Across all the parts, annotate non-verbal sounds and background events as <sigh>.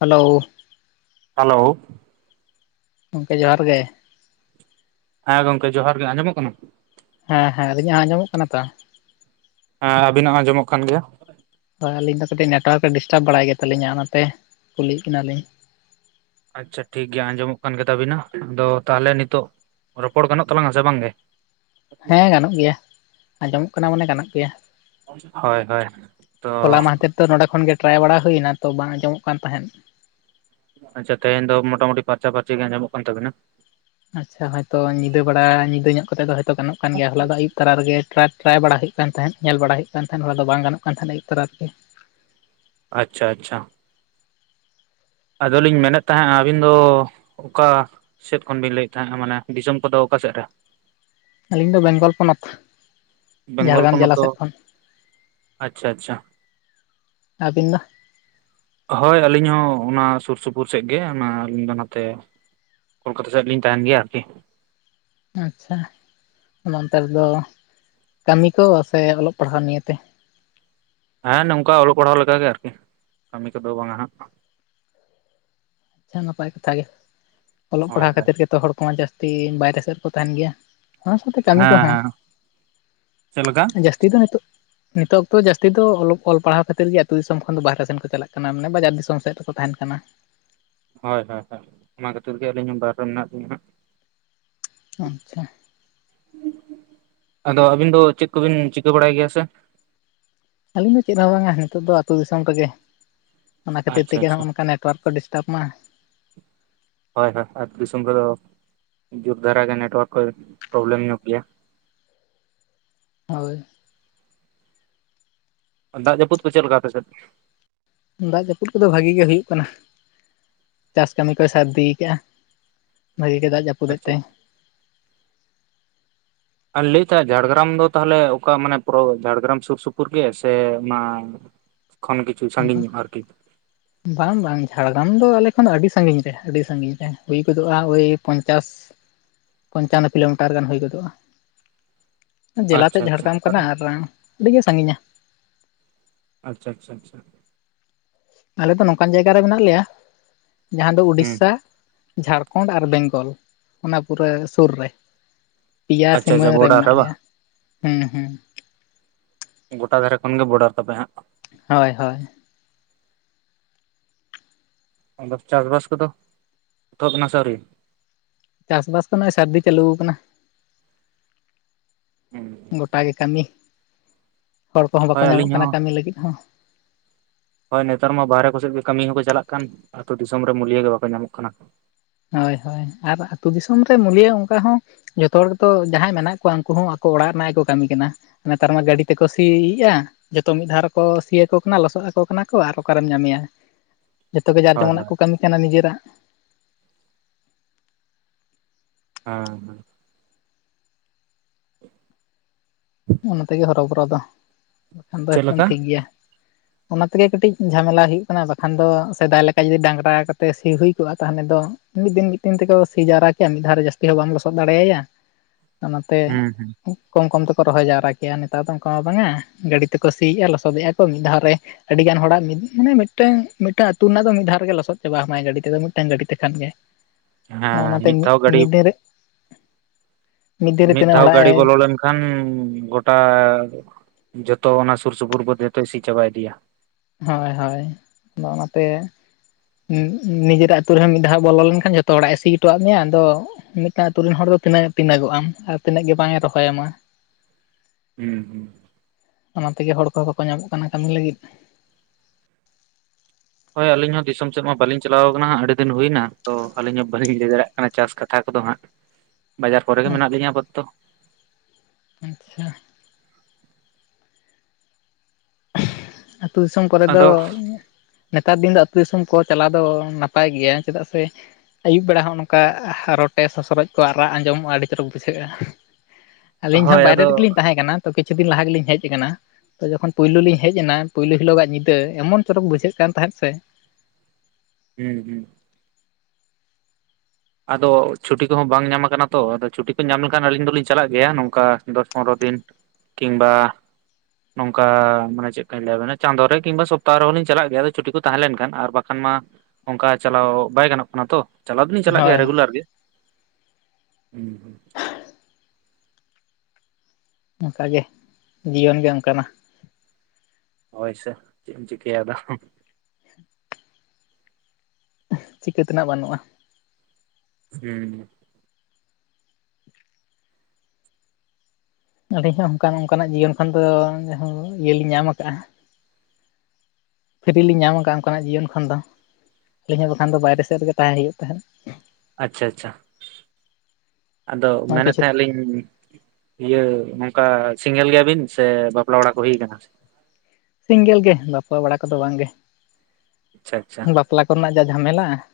Hello, hello, ᱜᱚᱢᱠᱮ ᱡᱚᱦᱟᱨ ᱜᱮ ᱾ ᱦᱮᱸ ᱜᱚᱝᱠᱮ ᱡᱚᱦᱟᱨ ᱜᱮ ᱟᱸᱡᱚᱢᱚᱜ ᱠᱟᱱᱟ? ᱦᱮᱸ ᱦᱮᱸ ᱟᱹᱞᱤᱧᱟᱜ ᱡᱚᱸ ᱟᱸᱡᱚᱢᱚᱜ ᱠᱟᱱᱟ ᱛᱚ? ᱦᱮᱸ ᱟᱵᱤᱱᱟᱜ ᱦᱚᱸ ᱟᱸᱡᱚᱢᱚᱜ ᱠᱟᱱ ᱜᱮᱭᱟ᱾ ᱦᱳᱭ ᱟᱹᱞᱤᱧ ᱫᱚ ᱠᱟᱹᱴᱤᱡ ᱱᱮᱴᱣᱟᱨᱠ-ᱮ ᱰᱤᱥᱴᱟᱵᱽ ᱵᱟᱲᱟᱭ ᱜᱮ ᱛᱟᱞᱤᱧᱟ ᱚᱱᱟ ᱛᱮ ᱠᱩᱞᱤᱭᱮᱫ ᱠᱤᱱᱟᱞᱤᱧ? ᱟᱪᱪᱷᱟ ᱴᱷᱤᱠ ᱜᱮᱭᱟ ᱟᱸᱡᱚᱢᱚᱜ ᱠᱟᱱ ᱜᱮ ᱛᱟᱵᱤᱱᱟ, ᱟᱫᱚ ᱛᱟᱦᱚᱞᱮ ᱱᱤᱛᱳᱜ ᱨᱚᱯᱚᱲ ᱜᱟᱱᱚᱜ ᱛᱟᱞᱟᱝᱟ ᱥᱮ ᱵᱟᱝ ᱜᱮ? ᱦᱮᱸ ᱜᱟᱱᱚᱜ ᱜᱮᱭᱟ᱾ ᱟᱸᱡᱚᱢᱚᱜ ᱠᱟᱱᱟ ᱢᱟᱱᱮ ᱜᱟᱱᱚᱜ ᱯᱮᱭᱟ, ᱦᱳᱭ ᱦᱳᱭ ᱛᱚ ᱦᱚᱞᱟ ᱢᱟᱦᱫᱷᱮᱨ ᱛᱚ ᱱᱚᱰᱮ ᱠᱷᱚᱱ ᱜᱮ ᱴᱨᱟᱭ ᱵᱟᱲᱟ ᱦᱩᱭᱱᱟ ᱛᱚ ᱵᱟᱝ ᱟᱸᱚᱢᱚᱜ ᱠᱟᱱ ᱛᱟᱦᱮᱸᱫ᱾ ᱟᱪᱪᱷᱟ ᱛᱮᱦᱮᱧ ᱫᱚ ᱢᱚᱴᱟᱢᱩᱴᱤ ᱯᱷᱟᱨᱪᱟ ᱯᱷᱟᱨᱪᱤ ᱜᱮ ᱟᱸᱚᱢᱚᱜ ᱠᱟᱱ ᱛᱟᱵᱤᱱᱟ᱾ ᱟᱪᱪᱷᱟ ᱦᱚᱭᱛᱚ ᱧᱤᱫᱟᱹ ᱵᱮᱲᱟ ᱧᱤᱫᱟᱹ ᱧᱚᱜ ᱠᱟᱛᱮ ᱫᱚ ᱦᱚᱭᱛᱚ ᱜᱟᱱᱚᱜ ᱠᱟᱱ ᱜᱮᱭᱟ ᱦᱚᱞᱟ ᱫᱚ ᱟᱹᱭᱩᱵ ᱛᱟᱨᱟ ᱨᱮᱜᱮ ᱴᱨᱟᱭ ᱴᱨᱟᱭ ᱵᱟᱲᱟ ᱦᱩᱭᱩᱜ ᱠᱟᱱ ᱛᱟᱦᱮᱸᱫ ᱧᱮᱞ ᱵᱟᱲᱟ ᱦᱩᱭᱩᱜ ᱠᱟᱱ ᱛᱟᱦᱮᱸᱫ, ᱦᱚᱞᱟ ᱫᱚ ᱵᱟᱝ ᱜᱟᱱᱚᱜ ᱠᱟᱱ ᱛᱟᱦᱮᱸᱫ ᱟᱹᱭᱩᱵ ᱛᱟᱨᱟ <inaudible> ᱟᱪᱪᱷᱟ ᱟᱪᱪᱷᱟ᱾ ᱟᱫᱚᱞᱤᱧ ᱢᱮᱱᱮᱫ ᱛᱟᱦᱮᱸᱜ-ᱟ ᱟᱵᱤᱱ ᱫᱚ ᱚᱠᱟ ᱥᱮᱫ ᱠᱷᱚᱱ ᱵᱤᱱ ᱞᱟᱹᱭᱮᱫ ᱛᱟᱦᱮᱸᱜᱼᱟ, ᱢᱟᱱᱮ ᱫᱤᱥᱚᱢ ᱠᱚᱫᱚ ᱚᱠᱟ ᱥᱮᱫ ᱨᱮ? ᱟᱹᱞᱤᱧ ᱫᱚ ᱵᱮᱝᱜᱚᱞ ᱯᱚᱱᱚᱛ᱾ ᱵᱮᱝᱜᱚᱞ ᱡᱷᱟᱲᱜᱟᱢ ᱯᱚᱱᱚᱛ ᱡᱮᱞᱟ ᱫᱚ ᱥᱮᱫ ᱠᱷᱚᱱ, ᱟᱪᱪᱷᱟ ᱟᱪᱪᱷᱟ ᱟᱹᱵᱤᱱ ᱫᱚ? ᱦᱳᱭ ᱟᱹᱞᱤᱧ ᱦᱚᱸ ᱚᱱᱟ ᱥᱩᱨ ᱥᱩᱯᱩᱨ ᱥᱮᱫ ᱜᱮ, ᱚᱱᱟ ᱟᱹᱞᱤᱧ ᱫᱚ ᱱᱟᱛᱮ ᱠᱳᱞᱠᱟᱛᱟ ᱥᱮᱫ ᱨᱮᱞᱤᱧ ᱛᱟᱦᱮᱱ ᱜᱮᱭᱟ ᱟᱨᱠᱤ᱾ ᱟᱪᱪᱷᱟ ᱚᱱᱟ ᱚᱱᱛᱮ ᱨᱮᱫᱚ ᱠᱟᱹᱢᱤ ᱠᱚ ᱥᱮ ᱚᱞᱚᱜ ᱯᱟᱲᱦᱟᱣ ᱱᱤᱭᱟᱹ ᱛᱮ? ᱦᱮᱸ ᱱᱚᱝᱠᱟ ᱚᱞᱚᱜ ᱯᱟᱲᱦᱟᱣ ᱞᱮᱠᱟ ᱜᱮ ᱟᱨᱡᱤ ᱠᱟᱹᱢᱤ ᱠᱚᱫᱚ ᱵᱟᱝᱟ ᱦᱟᱸᱜ᱾ ᱪᱷᱟ ᱱᱟᱯᱟᱭ ᱠᱟᱛᱷᱟ ᱜᱮ, ᱚᱞᱚᱜ ᱦᱳᱭ ᱯᱟᱲᱦᱟᱣ ᱠᱷᱟᱹᱛᱤᱨ ᱜᱮᱛᱚ ᱦᱚᱲ ᱠᱚᱢᱟ ᱡᱟᱹᱥᱛᱤ ᱵᱟᱭᱨᱮ ᱥᱮᱫ ᱨᱮᱠᱚ ᱛᱟᱦᱮᱱ ᱜᱮᱭᱟ᱾ ᱚᱱᱟ ᱥᱟᱶᱛᱮ ᱠᱟᱹᱢᱤ ᱦᱮᱸ ᱠᱚᱦᱚᱸ, ᱦᱮᱸ ᱪᱮᱫ ᱞᱮᱠᱟ? ᱡᱟᱹᱥᱛᱤ ᱫᱚ ᱱᱤᱛᱳᱜ ᱱᱤᱛᱳᱜ ᱚᱠᱛᱚ ᱡᱟᱹᱥᱛᱤ ᱫᱚ ᱚᱞᱚᱜ ᱚᱞ ᱯᱟᱲᱦᱟᱣ ᱠᱷᱛᱤᱨ ᱜᱮ ᱟᱹᱛᱩ ᱫᱤᱥᱚᱢ ᱠᱷᱚᱱ ᱫᱚ ᱵᱟᱦᱨᱮ ᱥᱮᱱ ᱠᱚ ᱪᱟᱞᱟᱜ ᱠᱟᱱᱟ ᱢᱟᱱᱮ ᱵᱟᱡᱟᱨ ᱫᱤᱥᱚᱢ ᱥᱮᱫ ᱨᱮᱠᱚ ᱛᱟᱦᱮᱱ ᱠᱟᱱᱟ᱾ ᱦᱚᱭ ᱦᱚᱭ ᱦᱚᱭ, ᱚᱱᱟ ᱠᱷᱟᱹᱛᱤᱨ ᱜᱮ ᱟᱹᱞᱤᱧ ᱦᱚᱸ ᱵᱟᱭᱨᱮ ᱨᱮ ᱢᱮᱱᱟᱜ ᱞᱤᱧᱟ ᱦᱟᱸᱜ᱾ ᱚᱱᱪᱷᱟ᱾ ᱟᱫᱚ ᱟᱹᱵᱤᱱ ᱫᱚ ᱪᱮᱫ ᱠᱚᱵᱤᱱ ᱪᱤᱠᱟᱹ ᱵᱟᱲᱟᱭ ᱜᱮᱭᱟ ᱥᱮ? ᱟᱹᱞᱤᱧ ᱫᱚ ᱪᱮᱫ ᱦᱚᱸ ᱵᱟᱝᱟ, ᱱᱤᱛᱳᱜ ᱫᱚ ᱟᱹᱛᱳ ᱫᱤᱥᱚᱢ ᱨᱮᱜᱮ, ᱚᱱᱟ ᱠᱷᱟᱹᱛᱤᱨ ᱟᱪᱪᱷᱟ ᱛᱮᱜᱮ ᱦᱚᱸᱜᱼᱚ ᱟᱪᱪᱷᱟ ᱱᱚᱝᱠᱟ ᱱᱮᱴ ᱴᱚᱣᱟᱨᱠ ᱠᱚ ᱰᱤᱥᱴᱟᱵᱽ ᱢᱟ᱾ ᱦᱳᱭ ᱦᱳᱭ ᱟᱹᱛᱩ ᱫᱤᱥᱚᱢ ᱨᱮᱫᱚ ᱡᱳᱨ ᱫᱷᱟᱨᱟ ᱜᱮ ᱱᱮᱴᱚᱣᱟᱨᱠ ᱠᱚᱭ ᱯᱨᱚᱵᱞᱮᱢ ᱧᱚᱜ ᱜᱮᱭᱟ᱾ ᱦᱳᱭ᱾ ᱫᱟᱜ ᱡᱟᱹᱯᱩᱫ ᱠᱚ ᱪᱮᱫ ᱞᱮᱠᱟ ᱟᱯᱮ ᱥᱮᱫ? ᱫᱟᱜ ᱡᱟᱹᱯᱩᱫ ᱠᱚᱫᱚ ᱵᱷᱟᱜᱮ ᱜᱮ ᱦᱩᱭᱩᱜ ᱠᱟᱱᱟ᱾ ᱪᱟᱥ ᱠᱟᱹᱢᱤ ᱠᱚᱭ ᱥᱟᱨᱤᱫᱤ ᱠᱟᱜᱼᱟ, ᱵᱷᱟᱜᱮ ᱜᱮ ᱫᱟᱜ ᱡᱟᱹᱯᱩᱫᱮᱫ ᱟᱪᱪᱷᱟ ᱛᱮᱭ᱾ ᱟᱨ ᱞᱮᱭᱮᱫ ᱛᱟᱦᱮᱸᱫ ᱡᱷᱟᱲᱜᱨᱟᱢ ᱫᱚ ᱛᱟᱦᱚᱞᱮ ᱚᱠᱟ ᱢᱟᱱᱮ ᱯᱨᱳ ᱡᱷᱟᱲᱜᱨᱟᱢ ᱥᱩᱨ ᱥᱩᱯᱩᱨ ᱜᱮ ᱥᱮ ᱚᱱᱟ ᱠᱷᱚᱱ ᱠᱤᱪᱷᱩ ᱥᱟᱺᱜᱤᱧ ᱧᱚᱜ ᱟᱨᱠᱤ, ᱵᱟᱝ ᱵᱟᱝ ᱡᱷᱟᱲᱜᱨᱟᱢ ᱫᱚ ᱟᱞᱮ ᱠᱷᱚᱱ ᱫᱚ ᱟᱹᱰᱤ ᱥᱟᱺᱜᱤᱧ ᱨᱮ ᱟᱹᱰᱤ ᱥᱟᱺᱷᱤᱧ ᱨᱮ ᱦᱩᱭ ᱜᱚᱫᱚᱜᱼᱟ ᱳᱭ ᱯᱚᱧᱪᱟᱥ, <unintelligible> ᱯᱚᱧᱪᱟᱱᱱᱚ ᱠᱤᱞᱳᱢᱤᱴᱟᱨ ᱜᱟᱱ ᱦᱩᱭ ᱜᱚᱫᱚᱜᱼᱟ᱾ ᱡᱮᱞᱟ ᱟᱪᱪᱷᱟ ᱛᱮᱫ ᱟᱪᱪᱷᱟ ᱡᱷᱟᱲᱜᱨᱟᱢ ᱠᱟᱱᱟ ᱟᱨ ᱟᱹᱰᱤ ᱜᱮ ᱥᱟᱺᱜᱤᱧᱟ᱾ ᱟᱪᱪᱷᱟ ᱪᱷᱟ ᱪᱷᱟ᱾ ᱟᱞᱮ ᱫᱚ ᱱᱚᱝᱠᱟᱱ ᱡᱟᱭᱜᱟ ᱨᱮ ᱢᱮᱱᱟᱜ ᱞᱮᱭᱟ, ᱡᱟᱦᱟᱸ ᱫᱚ ᱦᱩᱸ ᱩᱰᱤᱥᱥᱟ, ᱡᱷᱟᱲᱠᱷᱚᱱᱰ ᱟᱨ ᱵᱮᱝᱜᱚᱞ ᱚᱱᱟ ᱯᱩᱨᱟᱹ ᱥᱩᱨ ᱨᱮ᱾ ᱯᱮᱭᱟ ᱟᱪᱪᱷᱟ ᱥᱤᱢᱟᱹ ᱟᱪᱪᱷᱟ ᱨᱮ ᱵᱚᱰᱟᱨ ᱢᱮᱱᱟᱜ ᱞᱮᱭᱟ, ᱦᱩᱸ ᱦᱩᱸ᱾ ᱜᱚᱴᱟ ᱫᱷᱟᱨᱮ ᱠᱷᱚᱱ ᱜᱮ ᱵᱚᱰᱟᱨ ᱛᱟᱯᱮ ᱦᱟᱸᱜ᱾ ᱦᱚᱭ ᱦᱚᱭ᱾ ᱟᱫᱚ ᱪᱟᱥᱵᱟᱥ ᱠᱚᱫᱚ, ᱮᱛᱚᱦᱚᱵ ᱮᱱᱟ ᱥᱮ ᱟᱹᱣᱨᱤ? ᱪᱟᱥᱵᱟᱥ ᱠᱚ ᱱᱚᱜᱼᱚᱭ ᱥᱟᱹᱨᱫᱤ ᱪᱟᱹᱞᱩᱣ ᱠᱟᱱᱟ᱾ ᱜᱚᱴᱟ ᱜᱮ ᱠᱟᱹᱢᱤ ᱦᱚᱲ ᱠᱚᱦᱚᱸ ᱵᱟᱠᱚ ᱦᱳᱭ ᱧᱟᱢᱚᱜ ᱟᱹᱞᱤᱧ ᱦᱚᱸ ᱠᱟᱱᱟ ᱠᱟᱹᱢᱤ ᱞᱟᱹᱜᱤᱫ ᱦᱚᱸ᱾ ᱦᱳᱭ ᱱᱮᱛᱟᱨ ᱢᱟ ᱵᱟᱦᱨᱮ ᱠᱚᱥᱮᱫ ᱜᱮ ᱠᱟᱹᱢᱤ ᱦᱚᱸᱠᱚ ᱪᱟᱞᱟᱜ ᱠᱟᱱ, ᱟᱛᱳ ᱫᱤᱥᱚᱢ ᱨᱮ ᱢᱩᱞᱭᱟᱹ ᱜᱮ ᱵᱟᱠᱚ ᱧᱟᱢᱚᱜ ᱠᱟᱱᱟ᱾ ᱦᱳᱭ ᱦᱳᱭ ᱟᱨ ᱟᱛᱩ ᱫᱤᱥᱚᱢ ᱨᱮ ᱢᱩᱞᱤᱭᱟᱹ ᱚᱱᱠᱟ ᱦᱚᱸ ᱡᱷᱚᱛᱚ ᱦᱚᱲ ᱜᱮᱛᱚ ᱡᱟᱦᱟᱸᱭ ᱢᱮᱱᱟᱜ ᱠᱚᱣᱟ ᱩᱱᱠᱩ ᱦᱚᱸ ᱟᱠᱚ ᱚᱲᱟᱜ ᱨᱮᱱᱟᱜ ᱜᱮ ᱠᱚ ᱠᱟᱹᱢᱤ ᱠᱟᱱᱟ᱾ ᱱᱮᱛᱟᱨ ᱢᱟ ᱜᱟᱰᱤ ᱛᱮ ᱠᱚ ᱥᱤᱭᱮᱜᱼᱟ᱾ ᱡᱚᱛᱚ ᱢᱤᱫ ᱫᱷᱟᱣ ᱨᱮᱠᱚ ᱥᱤᱭ ᱟᱠᱚ ᱠᱟᱱᱟ, ᱞᱚᱥᱚᱫ ᱟᱠᱚ ᱠᱟᱱᱟ ᱠᱚ ᱟᱨ ᱚᱠᱟᱨᱮᱢ ᱧᱟᱢᱮᱭᱟ᱾ ᱡᱚᱛᱚ ᱜᱮ ᱡᱟᱨ ᱦᱳᱭ ᱡᱚᱢᱚᱱᱟᱜ ᱦᱳᱭ ᱠᱚ ᱠᱟᱹᱢᱤ ᱠᱟᱱᱟ ᱱᱤᱡᱮᱨᱟᱜ᱾ ᱦᱮᱸ ᱦᱮᱸ᱾ <inaudible> ᱚᱱᱟ ᱛᱮᱜᱮ ᱦᱚᱨᱚᱵᱚᱨᱚ ᱫᱚ ᱵᱟᱠᱷᱟᱱ ᱫᱚ ᱪᱮᱫ ᱮᱠᱫᱚᱢ ᱞᱮᱠᱟ ᱴᱷᱤᱠ ᱜᱮᱭᱟ᱾ ᱚᱱᱟ ᱛᱮᱜᱮ ᱠᱟᱹᱴᱤᱡ ᱡᱷᱟᱢᱮᱞᱟ ᱦᱩᱭᱩᱜ ᱠᱟᱱᱟ ᱵᱟᱠᱷᱟᱱ ᱫᱚ ᱥᱮᱫᱟᱭ ᱞᱮᱠᱟ ᱡᱩᱫᱤ ᱰᱟᱝᱨᱟ ᱠᱟᱛᱮ ᱥᱤ ᱦᱩᱭ ᱠᱚᱜᱼᱟ ᱛᱟᱦᱚᱞᱮ ᱫᱚ ᱢᱤᱫ ᱫᱤᱱ ᱢᱤᱫ ᱫᱤᱱ ᱛᱮᱠᱚ ᱥᱤ ᱡᱟᱣᱨᱟ ᱠᱮᱭᱟ ᱢᱤᱫ ᱫᱷᱟᱣ ᱨᱮ ᱡᱟᱹᱥᱛᱤ ᱦᱚᱸ ᱵᱟᱢ ᱞᱚᱥᱚᱫ ᱫᱟᱲᱮᱭᱟᱭᱟ᱾ ᱚᱱᱟᱛᱮ ᱦᱩᱸ ᱦᱩᱸ ᱠᱚᱢ ᱠᱚᱢ ᱛᱮ ᱠᱚ ᱨᱚᱦᱚᱭ ᱡᱟᱣᱨᱟ ᱠᱮᱭᱼᱟ ᱱᱮᱛᱟᱨ ᱫᱚ ᱚᱱᱠᱟ ᱢᱟ ᱵᱟᱝᱟ᱾ ᱜᱟᱹᱰᱤ ᱛᱮᱠᱚ ᱥᱤᱭᱮᱫᱼᱟ ᱞᱚᱥᱚᱫᱮᱜᱼᱟ ᱠᱚ ᱢᱤᱫ ᱫᱷᱟᱣ ᱨᱮ᱾ ᱟᱹᱰᱤ ᱜᱟᱱ ᱦᱚᱲᱟᱜ ᱢᱤᱫ ᱠᱷᱟᱱᱮ ᱢᱤᱫᱴᱟᱹᱝ ᱢᱤᱫᱴᱟᱝ ᱟᱹᱛᱩ ᱨᱮᱱᱟᱜ ᱫᱚ ᱢᱤᱫ ᱫᱷᱟᱣ ᱨᱮᱜᱮ ᱞᱚᱥᱚᱫ ᱪᱟᱵᱟᱭ ᱦᱟᱢᱟᱭ ᱜᱟᱹᱰᱤ ᱛᱮᱫᱚ ᱢᱤᱫᱴᱟᱝ ᱜᱟᱹᱰᱤ ᱛᱮᱠᱷᱟᱱ ᱜᱮ᱾ ᱦᱮᱸ ᱚᱱᱟᱛᱮ ᱢᱤᱫ ᱫᱷᱟᱣ ᱜᱟᱹᱰᱤ ᱢᱤᱫ ᱫᱤᱱ ᱨᱮ ᱫᱤᱱ ᱨᱮ ᱢᱤᱫ ᱛᱤᱱᱟᱹᱜ ᱫᱷᱟᱣ ᱦᱚᱲᱟᱜ ᱜᱟᱰᱤ ᱮ ᱵᱚᱞᱚ ᱞᱮᱱ ᱠᱷᱟᱱ ᱜᱚᱴᱟ ᱡᱚᱛᱚ ᱚᱱᱟ ᱥᱩᱨ ᱥᱩᱯᱩᱨ ᱠᱚ ᱡᱚᱛᱚ ᱤᱥᱤ ᱪᱟᱵᱟ ᱤᱫᱤᱭᱟ᱾ ᱦᱳᱭ ᱦᱳᱭ ᱟᱫᱚ ᱚᱱᱟᱛᱮ ᱦᱩᱸ ᱱᱤᱡᱮᱨᱟᱜ ᱟᱛᱳ ᱨᱮᱦᱚᱸ ᱢᱤᱫ ᱫᱷᱟᱣ ᱵᱚᱞᱚ ᱞᱮᱱᱠᱷᱟᱱ ᱡᱷᱚᱛᱚ ᱦᱚᱲᱟᱜ ᱮ ᱥᱤ ᱦᱚᱴᱚᱫ ᱢᱮᱭᱟ ᱟᱫᱚ ᱢᱤᱫᱴᱟᱝ ᱨᱮᱱ ᱟᱛᱳ ᱨᱮᱱ ᱦᱚᱲ ᱫᱚ ᱛᱤᱱᱟᱹᱜ ᱜᱮ ᱛᱤᱱᱟᱹᱜᱚᱜ-ᱟ ᱟᱨ ᱛᱤᱱᱟᱹᱜ ᱜᱮ ᱵᱟᱝ ᱮ ᱨᱚᱦᱚᱭ ᱟᱢᱟ᱾ ᱦᱩᱸ ᱦᱩᱸ᱾ ᱚᱱᱟ ᱛᱮᱜᱮ ᱦᱚᱲ ᱠᱚ ᱵᱟᱠᱚ ᱧᱟᱢᱚᱜ ᱠᱟᱱᱟ ᱠᱟᱹᱢᱤ ᱞᱟᱹᱜᱤᱫ᱾ ᱦᱳᱭ ᱟᱹᱞᱤᱧ ᱦᱚᱸ ᱫᱤᱥᱚᱢ ᱥᱮᱫ ᱢᱟ ᱵᱟᱹᱞᱤᱧ ᱪᱟᱞᱟᱣ ᱠᱟᱱᱟ ᱦᱟᱸᱜ ᱟᱹᱰᱤ ᱫᱤᱱ ᱦᱩᱭᱱᱟ᱾ ᱛᱚ ᱟᱹᱞᱤᱧ ᱦᱚᱸ ᱵᱟᱹᱞᱤᱧ ᱞᱟᱹᱭ ᱫᱟᱲᱮᱭᱟᱜ ᱠᱟᱱᱟ ᱪᱟᱥ ᱠᱟᱛᱷᱟ ᱠᱚᱫᱚ ᱦᱟᱸᱜ ᱵᱟᱡᱟᱨ ᱠᱚᱨᱮ ᱜᱮ ᱢᱮᱱᱟᱜ ᱞᱤᱧᱟᱹ ᱟᱯᱟᱛᱚᱛᱚ᱾ ᱟᱪᱪᱷᱟ᱾ ᱟᱹᱛᱩ ᱫᱤᱥᱚᱢ ᱠᱚᱨᱮ ᱫᱚ ᱟᱫᱚ ᱱᱮᱛᱟᱨ ᱫᱤᱱ ᱫᱚ ᱟᱹᱛᱩ ᱫᱤᱥᱚᱢ ᱠᱚ ᱪᱟᱞᱟᱣ ᱫᱚ ᱱᱟᱯᱟᱭ ᱜᱮᱭᱟ ᱪᱮᱫᱟᱜ ᱥᱮ ᱟᱹᱭᱩᱵ ᱵᱮᱲᱟ ᱦᱚᱸᱜ-ᱚ ᱱᱚᱝᱠᱟ ᱨᱚᱴᱮ ᱥᱚᱥᱚᱨᱚᱡ ᱠᱚᱣᱟᱜ ᱨᱟᱜ ᱟᱸᱡᱚᱢᱚᱜᱼᱟ ᱟᱹᱰᱤ ᱪᱚᱨᱚᱠ ᱵᱩᱡᱷᱟᱹᱜᱼᱟ᱾ <inaudible> ᱟᱹᱞᱤᱧ ᱦᱚᱸ ᱵᱟᱭᱨᱮ ᱟᱫᱚ ᱨᱮᱜᱮᱞᱤᱧ ᱛᱟᱦᱮᱸ ᱠᱟᱱᱟ ᱛᱚ ᱠᱤᱪᱷᱩ ᱫᱤᱱ ᱞᱟᱦᱟ ᱜᱮᱞᱤᱧ ᱦᱮᱡ ᱟᱠᱟᱱᱟ, ᱛᱚ ᱡᱚᱠᱷᱚᱱ ᱯᱩᱭᱞᱳ ᱞᱤᱧ ᱦᱮᱡ ᱮᱱᱟ ᱯᱳᱭᱞᱳ ᱦᱤᱞᱳᱜᱟᱜ ᱧᱤᱫᱟᱹ ᱮᱢᱚᱱ ᱪᱚᱨᱚᱠ ᱵᱩᱡᱷᱟᱹᱜ ᱠᱟᱱ ᱛᱟᱦᱮᱸᱫ ᱥᱮ ᱦᱩᱸ ᱦᱩᱸ᱾ ᱟᱫᱚ ᱪᱷᱩᱴᱤ ᱠᱚᱦᱚᱸ ᱵᱟᱝ ᱧᱟᱢ ᱠᱟᱱᱟ ᱛᱚ᱾ ᱟᱫᱚ ᱪᱷᱩᱴᱤ ᱠᱚ ᱧᱟᱢ ᱞᱮᱠᱷᱟᱱ ᱟᱹᱞᱤᱧ ᱫᱚᱞᱤᱧ ᱪᱟᱞᱟᱜ ᱜᱮᱭᱟ ᱱᱚᱝᱠᱟ ᱫᱚᱥ ᱯᱚᱱᱨᱚ ᱫᱤᱱ ᱠᱤᱝᱵᱟ ᱱᱚᱝᱠᱟ ᱢᱟᱱᱮ ᱪᱮᱫᱞᱮᱠᱟᱧ ᱞᱟᱹᱭᱟᱵᱮᱱᱟ ᱪᱟᱸᱫᱳ ᱨᱮ ᱠᱤᱝᱵᱟ ᱥᱚᱯᱛᱟᱦᱚ ᱨᱮᱦᱚᱸᱞᱤᱧ ᱪᱟᱞᱟᱜ ᱜᱮᱭᱟ ᱟᱫᱚ ᱪᱷᱩᱴᱤ ᱠᱚ ᱛᱟᱦᱮᱸ ᱞᱮᱱᱠᱷᱟᱱ ᱟᱨ ᱵᱟᱠᱷᱟᱱ ᱢᱟ ᱚᱱᱠᱟ ᱪᱟᱞᱟᱣ ᱵᱟᱭ ᱜᱟᱱᱚᱜ ᱠᱟᱱᱟ ᱛᱚ ᱪᱟᱞᱟᱣ ᱫᱩᱞᱤᱧ ᱪᱟᱞᱟᱜ ᱜᱮᱭᱟ ᱦᱳᱭ ᱨᱮᱜᱩᱞᱟᱨ ᱜᱮ᱾ ᱦᱩᱸ᱾ ᱚᱱᱠᱟ ᱜᱮ ᱡᱤᱭᱚᱱ ᱜᱮ ᱚᱱᱠᱟᱱᱟ᱾ ᱦᱳᱭ ᱥᱚ ᱪᱮᱫ ᱮᱢ ᱪᱤᱠᱟᱹᱭᱟ ᱟᱫᱚ᱾ ᱪᱤᱠᱟᱹ ᱛᱮᱱᱟᱜ ᱵᱟᱹᱱᱩᱜᱼᱟ᱾ ᱦᱩᱸ᱾ ᱟᱹᱞᱤᱧ ᱦᱚᱸ ᱚᱱᱠᱟ ᱱᱚᱝᱠᱟᱱᱟᱜ ᱡᱤᱭᱚᱱ ᱠᱷᱚᱱ ᱫᱚ ᱡᱟᱦᱚ ᱤᱭᱟᱹᱞᱤᱧ ᱧᱟᱢ ᱟᱠᱟᱜᱼᱟ᱾ ᱯᱷᱨᱤᱞᱤᱧ ᱧᱟᱢ ᱟᱠᱟᱫᱼᱟ ᱚᱱᱠᱟᱱᱟᱜ ᱡᱤᱭᱚᱱ ᱠᱷᱚᱱ ᱫᱚ᱾ ᱟᱹᱞᱤᱧ ᱦᱚᱸ ᱵᱟᱠᱷᱟᱱ ᱫᱚ ᱵᱟᱭᱨᱮ ᱥᱮᱫ ᱨᱮᱜᱮ ᱛᱟᱦᱮᱸ ᱦᱩᱭᱩᱜ ᱛᱟᱦᱮᱸᱫ᱾ ᱟᱪᱪᱷᱟ ᱟᱪᱪᱷᱟ ᱟᱫᱚ ᱱᱚᱜᱼᱚᱭ ᱢᱮᱱᱮᱫ ᱠᱤᱪᱷᱩ ᱛᱟᱦᱮᱫ ᱞᱤᱧ ᱤᱭᱟᱹ ᱱᱚᱝᱠᱟ ᱥᱤᱸᱝᱜᱮᱞ ᱜᱮᱭᱟᱵᱤᱱ ᱥᱮ ᱵᱟᱯᱞᱟ ᱵᱟᱲᱟ ᱠᱚ ᱦᱩᱭ ᱠᱟᱱᱟ? ᱥᱤᱸᱝᱜᱮᱞ ᱜᱮ ᱵᱟᱯᱞᱟ ᱵᱟᱲᱟ ᱠᱚᱫᱚ ᱵᱟᱝᱜᱮ ᱾ ᱟᱪᱪᱷᱟ ᱟᱪᱪᱷᱟ ᱾ ᱵᱟᱯᱞᱟ ᱠᱚᱨᱮᱱᱟᱜ ᱡᱟ ᱡᱷᱟᱢᱮᱞᱟ,